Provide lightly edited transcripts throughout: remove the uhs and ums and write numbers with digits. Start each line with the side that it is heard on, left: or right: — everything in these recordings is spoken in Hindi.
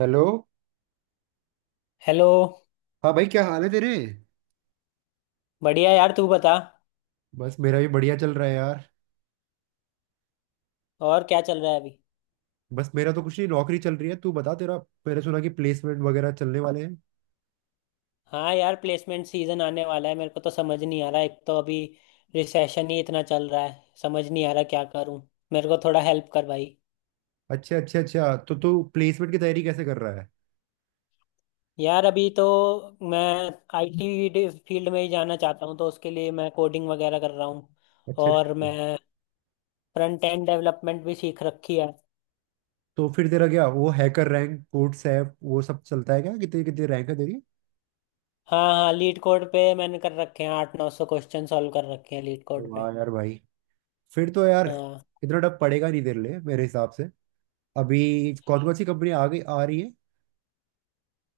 right: हेलो।
left: हेलो।
right: हाँ भाई, क्या हाल है तेरे?
left: बढ़िया यार, तू बता।
right: बस, मेरा भी बढ़िया चल रहा है यार।
left: और क्या चल रहा है अभी?
right: बस, मेरा तो कुछ नहीं, नौकरी चल रही है। तू बता तेरा। मैंने सुना कि प्लेसमेंट वगैरह चलने वाले हैं।
left: हाँ यार, प्लेसमेंट सीजन आने वाला है। मेरे को तो समझ नहीं आ रहा। एक तो अभी रिसेशन ही इतना चल रहा है, समझ नहीं आ रहा क्या करूँ। मेरे को थोड़ा हेल्प कर भाई।
right: अच्छा अच्छा अच्छा, तो तू प्लेसमेंट की तैयारी कैसे कर रहा है?
left: यार अभी तो मैं आईटी फील्ड में ही जाना चाहता हूँ, तो उसके लिए मैं कोडिंग वगैरह कर रहा हूँ।
right: अच्छा अच्छा।
left: और मैं फ्रंट एंड डेवलपमेंट भी सीख रखी है।
right: तो फिर तेरा क्या वो हैकर रैंक, कोड सैप वो सब चलता है क्या? कितनी कितनी रैंक है तेरी?
left: हाँ हाँ, लीड कोड पे मैंने कर रखे हैं, 800-900 क्वेश्चन सॉल्व कर रखे हैं लीड कोड पे।
right: वाह यार भाई! फिर तो यार
left: हाँ
right: इतना डर पड़ेगा नहीं तेरे लिए मेरे हिसाब से। अभी कौन कौन सी कंपनी आ गई, आ रही है?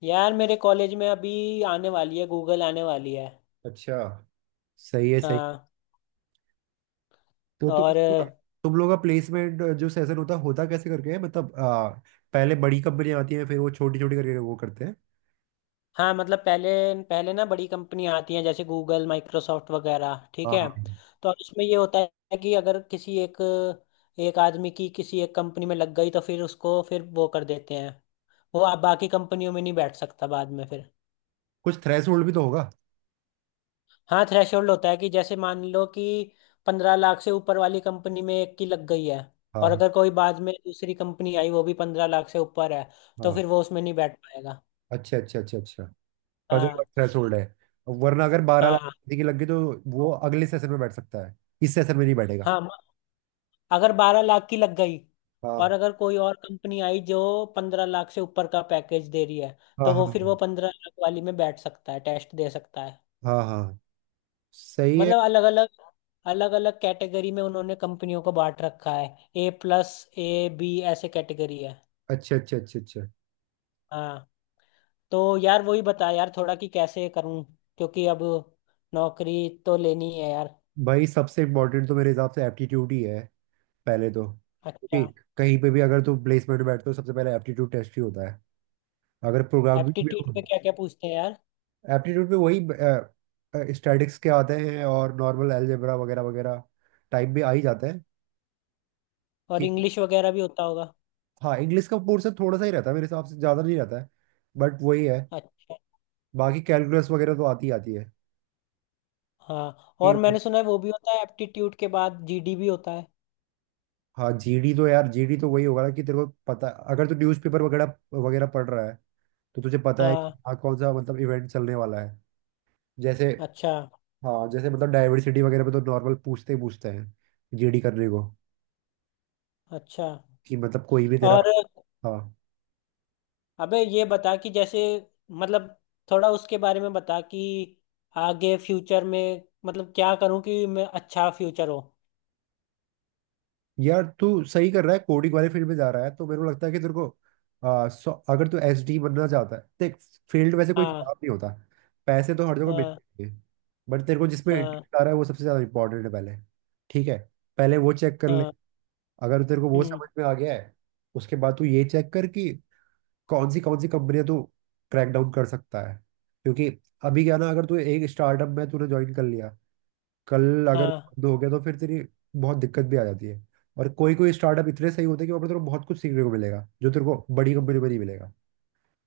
left: यार, मेरे कॉलेज में अभी आने वाली है, गूगल आने वाली है।
right: अच्छा। सही है, सही।
left: हाँ।
right: तो
left: और
right: तुम लोग का प्लेसमेंट जो सेशन होता है, होता कैसे करके है? मतलब पहले बड़ी कंपनियां आती हैं, फिर वो छोटी छोटी करके वो करते हैं।
left: हाँ, मतलब पहले पहले ना बड़ी कंपनी आती हैं, जैसे गूगल, माइक्रोसॉफ्ट वगैरह, ठीक
right: हाँ हाँ
left: है।
right: हाँ।
left: तो इसमें ये होता है कि अगर किसी एक एक आदमी की किसी एक कंपनी में लग गई, तो फिर उसको फिर वो कर देते हैं। वो आप बाकी कंपनियों में नहीं बैठ सकता बाद में फिर।
right: कुछ थ्रेशोल्ड भी तो होगा।
left: हाँ, थ्रेशोल्ड होता है कि जैसे मान लो कि 15 लाख से ऊपर वाली कंपनी में एक की लग गई है,
right: हाँ
left: और
right: हाँ
left: अगर कोई बाद में दूसरी कंपनी आई वो भी 15 लाख से ऊपर है, तो
right: हाँ।
left: फिर वो उसमें नहीं बैठ पाएगा।
right: अच्छा अच्छा अच्छा अच्छा। 15 लाख
left: हाँ
right: थ्रेशोल्ड है। वरना अगर 12 लाख
left: हाँ
right: किसी की लग गई तो वो अगले सेशन में बैठ सकता है। इस सेशन में नहीं बैठेगा।
left: हाँ। अगर 12 लाख की लग गई और
right: हाँ
left: अगर कोई और कंपनी आई जो 15 लाख से ऊपर का पैकेज दे रही है,
right: हाँ
left: तो वो
right: हाँ
left: फिर वो 15 लाख वाली में बैठ सकता है, टेस्ट दे सकता है।
right: हाँ हाँ। सही है।
left: मतलब अलग अलग, अलग अलग कैटेगरी में उन्होंने कंपनियों को बांट रखा है, ए प्लस, ए, बी ऐसे कैटेगरी है।
right: अच्छा अच्छा अच्छा अच्छा।
left: हाँ। तो यार वही बता यार थोड़ा कि कैसे करूं, क्योंकि अब नौकरी तो लेनी है यार।
right: भाई, सबसे इम्पोर्टेंट तो मेरे हिसाब से एप्टीट्यूड ही है पहले, तो क्योंकि
left: अच्छा।
right: कहीं पे भी अगर तू प्लेसमेंट बैठते हो सबसे पहले एप्टीट्यूड टेस्ट ही होता है। अगर प्रोग्रामिंग में
left: एप्टीट्यूड
right: हो,
left: पे क्या क्या पूछते हैं यार?
right: एप्टीट्यूड में वही स्टैटिक्स के आते हैं और नॉर्मल अलजेब्रा वगैरह वगैरह टाइप भी आ ही जाते हैं
left: और
right: कि।
left: इंग्लिश वगैरह भी होता होगा?
right: हाँ, इंग्लिश का पोर्शन थोड़ा सा ही रहता है मेरे हिसाब से, ज़्यादा नहीं रहता है। बट वही है।
left: अच्छा।
right: बाकी कैलकुलस वगैरह तो आती ही आती है
left: हाँ, और
right: कि।
left: मैंने सुना है वो भी होता है एप्टीट्यूड के बाद जीडी भी होता है।
right: हाँ, जीडी तो यार जीडी तो वही होगा ना कि तेरे को पता। अगर तू न्यूज़पेपर वगैरह वगैरह पढ़ रहा है तो तुझे पता है
left: हाँ।
right: कि हाँ, कौन सा मतलब इवेंट चलने वाला है। जैसे,
left: अच्छा
right: हाँ जैसे मतलब डाइवर्सिटी वगैरह में तो नॉर्मल पूछते ही पूछते हैं जीडी करने को
left: अच्छा।
right: कि मतलब कोई भी तेरा।
left: और
right: हाँ,
left: अबे ये बता कि जैसे, मतलब थोड़ा उसके बारे में बता कि आगे फ्यूचर में, मतलब क्या करूं कि मैं अच्छा फ्यूचर हो।
right: यार तू सही कर रहा है, कोडिंग वाले फील्ड में जा रहा है, तो मेरे को लगता है कि तेरे को अगर तू SD बनना चाहता है, देख, फील्ड वैसे कोई
left: हाँ।
right: खराब नहीं होता। पैसे तो हर जगह
left: हाँ।
right: मिलते हैं। बट तेरे को जिसमें
left: हाँ।
right: इंटरेस्ट आ रहा है वो सबसे ज़्यादा इंपॉर्टेंट है पहले। ठीक है? पहले वो चेक कर ले।
left: हाँ।
right: अगर तेरे को वो
left: हम्म।
right: समझ में आ गया है, उसके बाद तू ये चेक कर कि कौन सी कंपनियां तू क्रैक डाउन कर सकता है। क्योंकि अभी क्या ना, अगर तू एक स्टार्टअप में तूने ज्वाइन कर लिया, कल अगर वो
left: हाँ।
right: बंद हो गया तो फिर तेरी बहुत दिक्कत भी आ जाती है। और कोई कोई स्टार्टअप इतने सही होते हैं कि वहाँ पर तेरे को बहुत कुछ सीखने को मिलेगा जो तेरे को बड़ी कंपनी पर नहीं मिलेगा।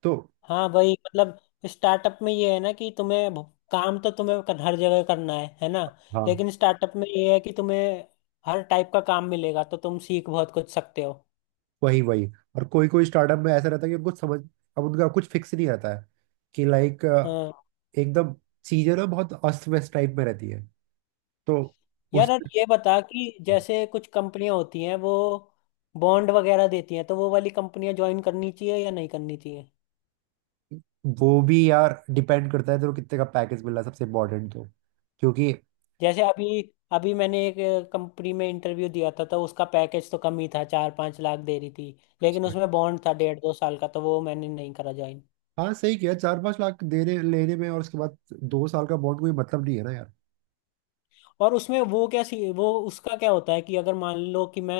right: तो
left: हाँ भाई, मतलब स्टार्टअप में ये है ना कि तुम्हें काम तो तुम्हें हर जगह करना है ना।
right: हाँ।
left: लेकिन स्टार्टअप में ये है कि तुम्हें हर टाइप का काम मिलेगा, तो तुम सीख बहुत कुछ सकते हो।
right: वही वही। और कोई कोई स्टार्टअप में ऐसा रहता है कि उनको समझ, अब उनका कुछ फिक्स नहीं रहता है कि लाइक
left: हाँ
right: एकदम चीजें ना बहुत अस्त व्यस्त टाइप में रहती है। तो उस,
left: यार, और ये बता कि जैसे कुछ कंपनियां होती हैं वो बॉन्ड वगैरह देती हैं, तो वो वाली कंपनियां ज्वाइन करनी चाहिए या नहीं करनी चाहिए?
right: वो भी यार डिपेंड करता है तेरे को कितने का पैकेज मिल रहा है सबसे इम्पोर्टेंट तो। क्योंकि
left: जैसे अभी अभी मैंने एक कंपनी में इंटरव्यू दिया था, तो उसका पैकेज तो कम ही था, 4-5 लाख दे रही थी, लेकिन उसमें बॉन्ड था 1.5-2 साल का, तो वो मैंने नहीं करा ज्वाइन।
right: हाँ, सही किया। 4-5 लाख देने लेने में और उसके बाद 2 साल का बॉन्ड, कोई मतलब नहीं है ना यार।
left: और उसमें वो क्या सी वो उसका क्या होता है कि अगर मान लो कि मैं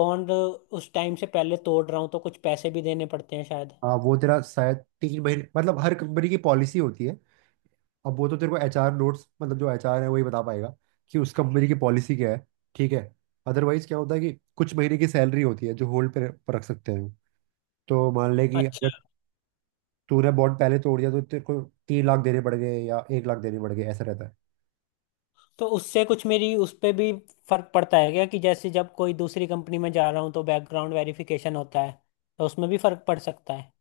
left: बॉन्ड उस टाइम से पहले तोड़ रहा हूँ, तो कुछ पैसे भी देने पड़ते हैं शायद।
right: हाँ, वो तेरा शायद 3 महीने, मतलब हर कंपनी की पॉलिसी होती है। अब वो तो तेरे को एचआर नोट्स, मतलब जो एचआर है, वही बता पाएगा कि उस कंपनी की पॉलिसी क्या है। ठीक है। अदरवाइज क्या होता है कि कुछ महीने की सैलरी होती है जो होल्ड पे पर रख सकते हैं। तो मान ले कि अगर
left: अच्छा।
right: तूने बॉन्ड पहले तोड़ दिया तो तेरे को 3 लाख देने पड़ गए या 1 लाख देने पड़ गए, ऐसा रहता है।
left: तो उससे कुछ मेरी उस पे भी फर्क पड़ता है क्या कि जैसे जब कोई दूसरी कंपनी में जा रहा हूँ, तो बैकग्राउंड वेरिफिकेशन होता है, तो उसमें भी फर्क पड़ सकता है।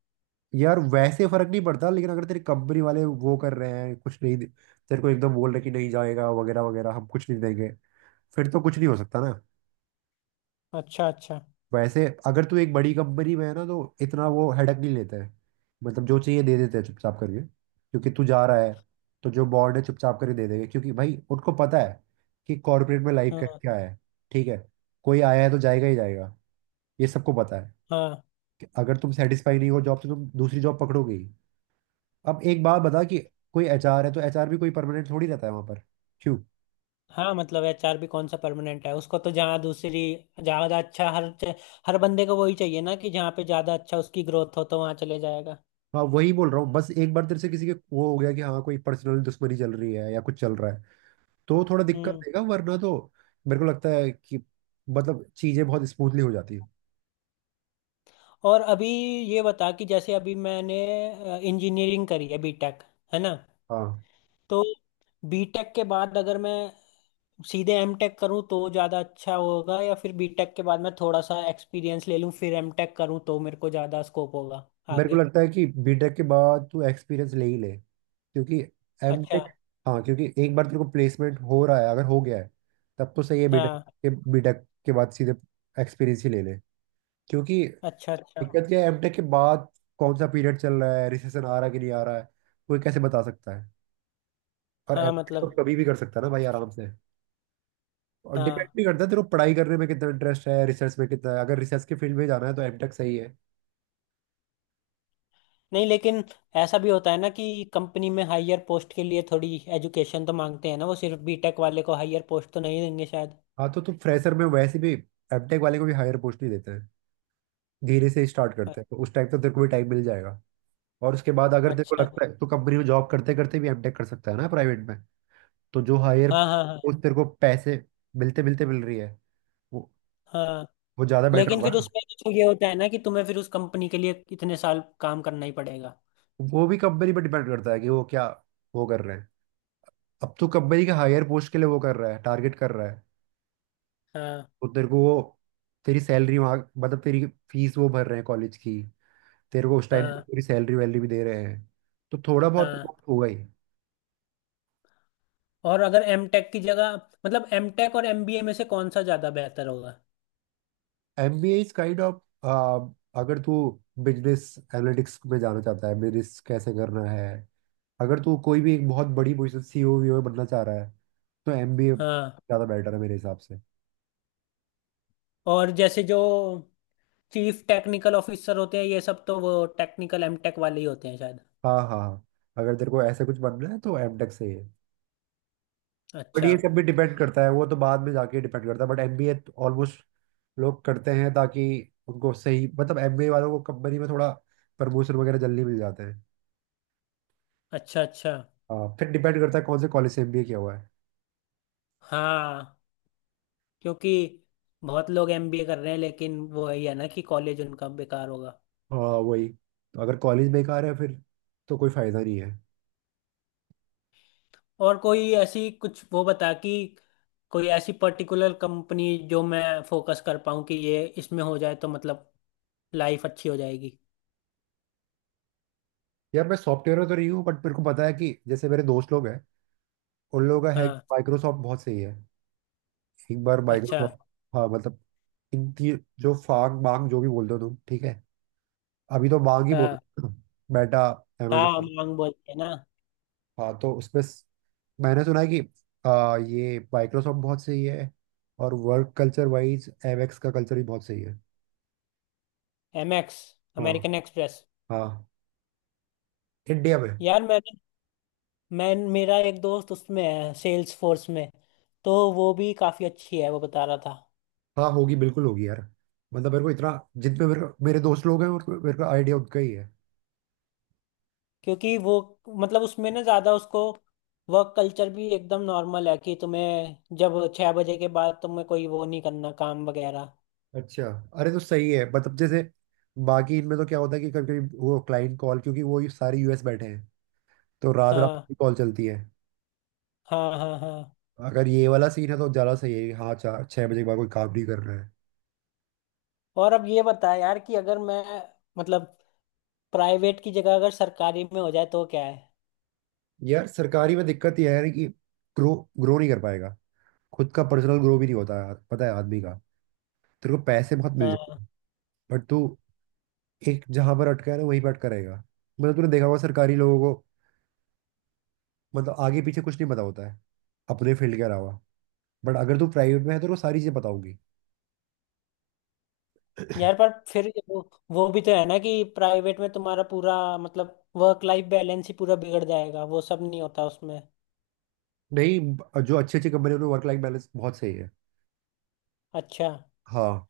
right: यार वैसे फर्क नहीं पड़ता, लेकिन अगर तेरी कंपनी वाले वो कर रहे हैं कुछ नहीं तेरे को एकदम बोल रहे कि नहीं जाएगा वगैरह वगैरह, हम कुछ नहीं देंगे, फिर तो कुछ नहीं हो सकता ना।
left: अच्छा अच्छा।
right: वैसे अगर तू एक बड़ी कंपनी में है ना तो इतना वो हेडक नहीं लेता है। मतलब जो चाहिए दे देते हैं चुपचाप करके क्योंकि तू जा रहा है, तो जो बॉर्ड है चुपचाप करके दे देंगे क्योंकि भाई उनको पता है कि कॉर्पोरेट में लाइफ का
left: हाँ
right: क्या है। ठीक है। कोई आया है तो जाएगा ही जाएगा, ये सबको पता है
left: हाँ
right: कि अगर तुम सेटिस्फाई नहीं हो जॉब से तुम दूसरी जॉब पकड़ोगे ही। अब एक बात बता कि कोई एचआर है तो एचआर भी कोई परमानेंट थोड़ी रहता है वहां पर, क्यों?
left: हाँ, मतलब एचआर भी कौन सा परमानेंट है, उसको तो जहाँ दूसरी ज़्यादा अच्छा, हर हर बंदे को वही चाहिए ना कि जहाँ पे ज़्यादा अच्छा उसकी ग्रोथ हो तो वहाँ चले जाएगा।
right: हाँ, वही बोल रहा हूँ। बस एक बार तेरे से किसी के वो हो गया कि हाँ, कोई पर्सनल दुश्मनी चल रही है या कुछ चल रहा है, तो थोड़ा दिक्कत
left: हम्म।
right: देगा, वरना तो मेरे को लगता है कि मतलब चीजें बहुत स्मूथली हो जाती है।
left: और अभी ये बता कि जैसे अभी मैंने इंजीनियरिंग करी है, बीटेक, है ना।
right: हाँ,
left: तो बीटेक के बाद अगर मैं सीधे एमटेक करूं तो ज़्यादा अच्छा होगा, या फिर बीटेक के बाद मैं थोड़ा सा एक्सपीरियंस ले लूं फिर एमटेक करूं तो मेरे को ज़्यादा स्कोप होगा
right: मेरे को
left: आगे?
right: लगता है कि बीटेक के बाद तू एक्सपीरियंस ले ही ले क्योंकि
left: अच्छा।
right: एमटेक, हाँ क्योंकि एक बार तेरे को प्लेसमेंट हो रहा है अगर हो गया है, तब तो सही है।
left: हाँ।
right: बीटेक के बाद सीधे एक्सपीरियंस ही ले ले क्योंकि
left: अच्छा अच्छा।
right: दिक्कत क्या है एमटेक के बाद कौन सा पीरियड चल रहा है, रिसेशन आ रहा है कि नहीं आ रहा है, कोई कैसे बता सकता है? और
left: हाँ
right: एमटेक तो
left: मतलब।
right: कभी भी कर सकता है ना भाई, आराम से। और डिपेंड
left: हाँ
right: भी करता है तेरे को पढ़ाई करने में कितना इंटरेस्ट है, रिसर्च में कितना है। अगर रिसर्च के फील्ड में जाना है तो एमटेक सही है।
left: नहीं, लेकिन ऐसा भी होता है ना कि कंपनी में हायर पोस्ट के लिए थोड़ी एजुकेशन तो मांगते हैं ना, वो सिर्फ बीटेक वाले को हायर पोस्ट तो नहीं देंगे शायद।
right: हाँ, तो तुम फ्रेशर में वैसे भी एमटेक वाले को भी हायर पोस्ट नहीं देते हैं। धीरे से स्टार्ट
left: अ-
right: करते हैं, तो उस टाइम तो तेरे को भी टाइम मिल जाएगा। और उसके बाद अगर तेरे को
left: अच्छा।
right: लगता है तो कंपनी में जॉब करते करते भी एमटेक कर सकता है ना प्राइवेट में। तो जो हायर
left: हाँ हाँ हाँ।
right: पोस्ट तेरे को पैसे मिलते मिलते मिल रही है वो
left: हाँ
right: वो ज़्यादा बेटर
left: लेकिन
right: होगा।
left: फिर उसमें तो ये होता है ना कि तुम्हें फिर उस कंपनी के लिए इतने साल काम करना ही पड़ेगा।
right: वो भी कंपनी पर डिपेंड करता है कि वो क्या वो कर रहे हैं। अब तो कंपनी के हायर पोस्ट के लिए वो कर रहा है, टारगेट कर रहा है,
left: हाँ
right: तो तेरे को वो तेरी सैलरी वहाँ मतलब तेरी फीस वो भर रहे हैं कॉलेज की, तेरे को उस टाइम
left: हाँ
right: तेरी सैलरी वैलरी भी दे रहे हैं, तो थोड़ा बहुत
left: हाँ।
right: तो होगा ही।
left: और अगर एम टेक की जगह, मतलब एम टेक और एम बी ए में से कौन सा ज़्यादा बेहतर होगा?
right: MBA इज काइंड ऑफ, अगर तू बिजनेस एनालिटिक्स में जाना चाहता है, बिजनेस कैसे करना है, अगर तू कोई भी एक बहुत बड़ी पोजिशन सीईओ वीओ बनना चाह रहा है, तो MBA
left: हाँ।
right: ज़्यादा बेटर है मेरे हिसाब से।
left: और जैसे जो चीफ टेक्निकल ऑफिसर होते हैं ये सब, तो वो टेक्निकल एम टेक वाले ही होते हैं शायद।
right: हाँ हाँ हाँ। अगर तेरे को ऐसा कुछ बनना है तो एमटेक सही है। बट
left: अच्छा
right: ये सब भी डिपेंड करता है, वो तो बाद में जाके डिपेंड करता है, बट एमबीए ऑलमोस्ट लोग करते हैं ताकि उनको सही मतलब एमबीए वालों को कंपनी में थोड़ा प्रमोशन वगैरह जल्दी मिल जाते हैं।
left: अच्छा। अच्छा।
right: हाँ, फिर डिपेंड करता है कौन से कॉलेज से एमबीए किया हुआ है।
left: हाँ क्योंकि बहुत लोग एम बी ए कर रहे हैं, लेकिन वो यही है ना कि कॉलेज उनका बेकार होगा।
right: हाँ वही। तो अगर कॉलेज बेकार है फिर तो कोई फायदा नहीं है।
left: और कोई ऐसी कुछ वो बता कि कोई ऐसी पर्टिकुलर कंपनी जो मैं फोकस कर पाऊँ कि ये इसमें हो जाए तो मतलब लाइफ अच्छी हो जाएगी।
right: यार मैं सॉफ्टवेयर में तो नहीं हूँ, बट मेरे को पता है कि जैसे मेरे दोस्त लोग हैं, उन लोगों का है कि
left: हाँ।
right: माइक्रोसॉफ्ट बहुत सही है। एक बार
left: अच्छा।
right: माइक्रोसॉफ्ट, हाँ मतलब इनकी जो फांग मांग जो भी बोल दो तुम, ठीक है, अभी तो मांग ही
left: हाँ,
right: बोलो बेटा।
left: हाँ
right: अमेजोन,
left: मांग बोलते हैं ना।
right: हाँ तो उसमें मैंने सुना है कि ये माइक्रोसॉफ्ट बहुत सही है और वर्क कल्चर वाइज एवेक्स का कल्चर भी बहुत सही है।
left: एमएक्स,
right: हाँ।
left: American Express.
right: हाँ इंडिया में।
left: यार मैंने, मैं मेरा एक दोस्त उसमें है सेल्स फोर्स में, तो वो भी काफ़ी अच्छी है वो बता रहा था।
right: हाँ होगी, बिल्कुल होगी यार। मतलब मेरे को इतना, जितने मेरे मेरे दोस्त लोग हैं और मेरे को आइडिया उनका ही है।
left: क्योंकि वो, मतलब उसमें ना ज़्यादा उसको वर्क कल्चर भी एकदम नॉर्मल है कि तुम्हें जब 6 बजे के बाद तुम्हें कोई वो नहीं करना काम वगैरह।
right: अच्छा, अरे तो सही है। मतलब जैसे बाकी इनमें तो क्या होता है कि कभी कभी वो क्लाइंट कॉल, क्योंकि वो ये सारे यूएस बैठे हैं, तो रात रात
left: हाँ
right: की कॉल चलती है।
left: हाँ हाँ। हाँ
right: अगर ये वाला सीन है तो ज्यादा सही है कि हाँ, 4-6 बजे के बाद कोई काम नहीं करना है।
left: और अब ये बता यार कि अगर मैं, मतलब प्राइवेट की जगह अगर सरकारी में हो जाए तो क्या है?
right: यार सरकारी में दिक्कत ये है ना कि ग्रो, ग्रो नहीं कर पाएगा, खुद का पर्सनल ग्रो भी नहीं होता यार, पता है आदमी का। तेरे को पैसे बहुत मिल जाते
left: हाँ।
right: हैं, बट तू एक जहां पर अटका है ना वहीं पर अटका रहेगा। मतलब तूने देखा होगा सरकारी लोगों को, मतलब आगे पीछे कुछ नहीं पता होता है अपने फील्ड के अलावा। बट अगर तू प्राइवेट में है तो तेरे को सारी चीजें पता होगी।
left: यार पर फिर वो भी तो है ना कि प्राइवेट में तुम्हारा पूरा मतलब वर्क लाइफ बैलेंस ही पूरा बिगड़ जाएगा, वो सब नहीं होता उसमें।
right: नहीं जो अच्छी अच्छी कंपनी में वर्क लाइफ बैलेंस बहुत सही है।
left: अच्छा।
right: हाँ।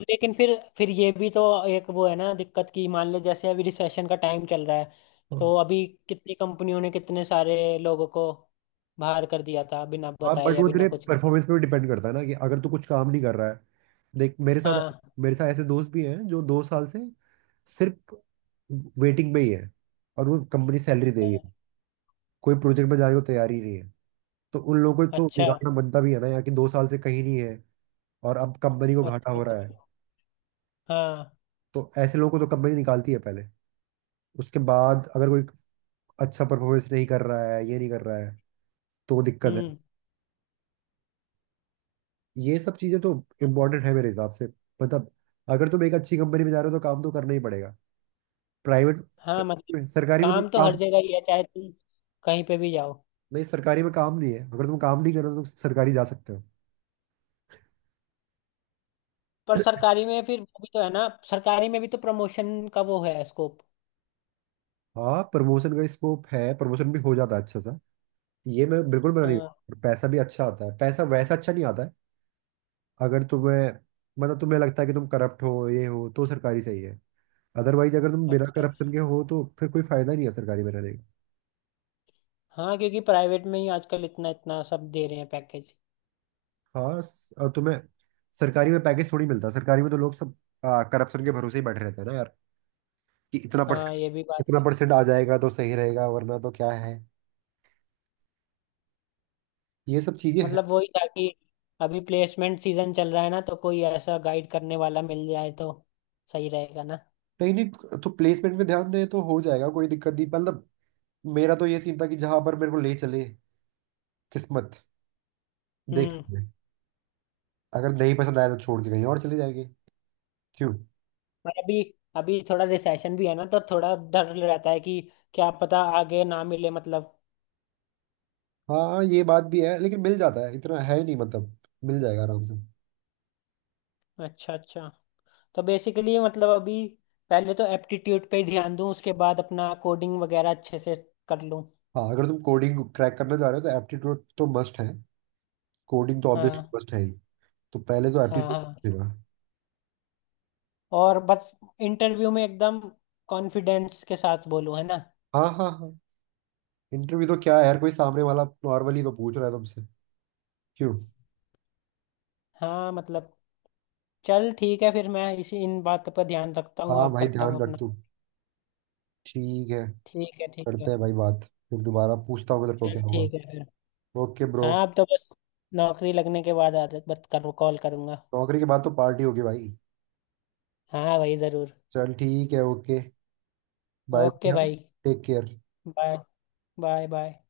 left: लेकिन फिर ये भी तो एक वो है ना दिक्कत की, मान लो जैसे अभी रिसेशन का टाइम चल रहा है, तो अभी कितनी कंपनियों ने कितने सारे लोगों को बाहर कर दिया था बिना
right: हाँ,
left: बताए
right: बट
left: या
right: वो
left: बिना
right: तेरे
left: कुछ।
right: परफॉर्मेंस पे भी डिपेंड करता है ना कि अगर तू कुछ काम नहीं कर रहा है। देख, मेरे साथ,
left: हाँ
right: मेरे साथ ऐसे दोस्त भी हैं जो 2 साल से सिर्फ वेटिंग में ही है और वो कंपनी सैलरी दे रही है।
left: हाँ।
right: कोई प्रोजेक्ट में जाने को तैयार ही नहीं है। तो उन लोगों को तो
left: अच्छा
right: बिगाड़ना बनता भी है ना यार कि 2 साल से कहीं नहीं है और अब कंपनी को घाटा
left: अच्छा
right: हो रहा
left: अच्छा।
right: है।
left: हाँ।
right: तो ऐसे लोगों को तो कंपनी निकालती है पहले। उसके बाद अगर कोई अच्छा परफॉर्मेंस नहीं कर रहा है, ये नहीं कर रहा है तो वो दिक्कत है।
left: हम्म।
right: ये सब चीजें तो इम्पोर्टेंट है मेरे हिसाब से। मतलब अगर तुम एक अच्छी कंपनी में जा रहे हो तो काम तो करना ही पड़ेगा। प्राइवेट,
left: हाँ
right: सरकारी
left: मतलब
right: में, सरकारी में तो
left: काम तो हर
right: काम
left: जगह ही है, चाहे तुम कहीं पे भी जाओ।
right: नहीं, सरकारी में काम नहीं है। अगर तुम काम नहीं कर रहे हो तो सरकारी जा सकते हो।
left: पर सरकारी में फिर वो भी तो है ना, सरकारी में भी तो प्रमोशन का वो है, स्कोप।
right: हाँ, प्रमोशन का स्कोप है, प्रमोशन भी हो जाता है अच्छा सा। ये मैं बिल्कुल मना नहीं
left: हाँ।
right: करता। और पैसा भी अच्छा आता है, पैसा वैसा अच्छा नहीं आता है। अगर तुम्हें मतलब तुम्हें लगता है कि तुम करप्ट हो ये हो तो सरकारी सही है। अदरवाइज अगर तुम बिना
left: अच्छा अच्छा।
right: करप्शन के हो तो फिर कोई फायदा ही नहीं है सरकारी में रहने।
left: हाँ क्योंकि प्राइवेट में ही आजकल इतना इतना सब दे रहे हैं पैकेज।
right: हाँ और तुम्हें सरकारी में पैकेज थोड़ी मिलता है। सरकारी में तो लोग सब करप्शन के भरोसे ही बैठे रहते हैं ना यार कि इतना
left: हाँ
right: परसेंट,
left: ये भी बात
right: इतना
left: है।
right: परसेंट आ जाएगा तो सही रहेगा, वरना तो क्या है ये सब चीजें हैं।
left: मतलब वही था कि अभी प्लेसमेंट सीजन चल रहा है ना, तो कोई ऐसा गाइड करने वाला मिल जाए तो सही रहेगा ना।
right: नहीं नहीं, तो प्लेसमेंट में ध्यान दें तो हो जाएगा, कोई दिक्कत नहीं, मतलब मेरा तो ये सीन था कि जहां पर मेरे को ले चले किस्मत, देख
left: हम्म।
right: लेंगे। अगर नहीं पसंद आया तो छोड़ के कहीं और चले जाएंगे, क्यों?
left: पर अभी, अभी थोड़ा रिसेशन भी है ना, तो थोड़ा डर रहता है कि क्या पता आगे ना मिले, मतलब।
right: हाँ ये बात भी है, लेकिन मिल जाता है, इतना है नहीं, मतलब मिल जाएगा आराम से।
left: अच्छा अच्छा। तो बेसिकली मतलब अभी पहले तो एप्टीट्यूड पे ही ध्यान दूं, उसके बाद अपना कोडिंग वगैरह अच्छे से कर लूं।
right: हाँ, अगर तुम कोडिंग क्रैक करना चाह रहे हो तो एप्टीट्यूड तो मस्ट है, कोडिंग तो ऑब्वियसली
left: हाँ
right: मस्ट है ही। तो पहले तो
left: हाँ
right: एप्टीट्यूड
left: हाँ।
right: पूछेगा।
left: और बस इंटरव्यू में एकदम कॉन्फिडेंस के साथ बोलूं, है ना।
right: हाँ हाँ हाँ। इंटरव्यू तो क्या है यार, कोई सामने वाला नॉर्मली तो पूछ रहा है तुमसे, क्यों?
left: हाँ मतलब, चल ठीक है फिर, मैं इसी इन बातों पर ध्यान रखता हूँ
right: हाँ
left: और
right: भाई,
left: करता हूँ
right: ध्यान रख
left: अपना।
right: तू, ठीक है।
left: ठीक है ठीक है।
right: करते हैं भाई बात, फिर दोबारा पूछता हूँ तेरे को
left: चल
right: क्या हुआ।
left: ठीक है फिर।
right: ओके ब्रो,
left: हाँ, अब तो बस नौकरी लगने के बाद आदत बत कर कॉल करूँगा।
right: नौकरी के बाद तो पार्टी होगी भाई।
left: हाँ भाई ज़रूर।
right: चल ठीक है, ओके, बाय बाय,
left: ओके
right: हाँ,
left: भाई।
right: Take care.
left: Bye bye. Bye.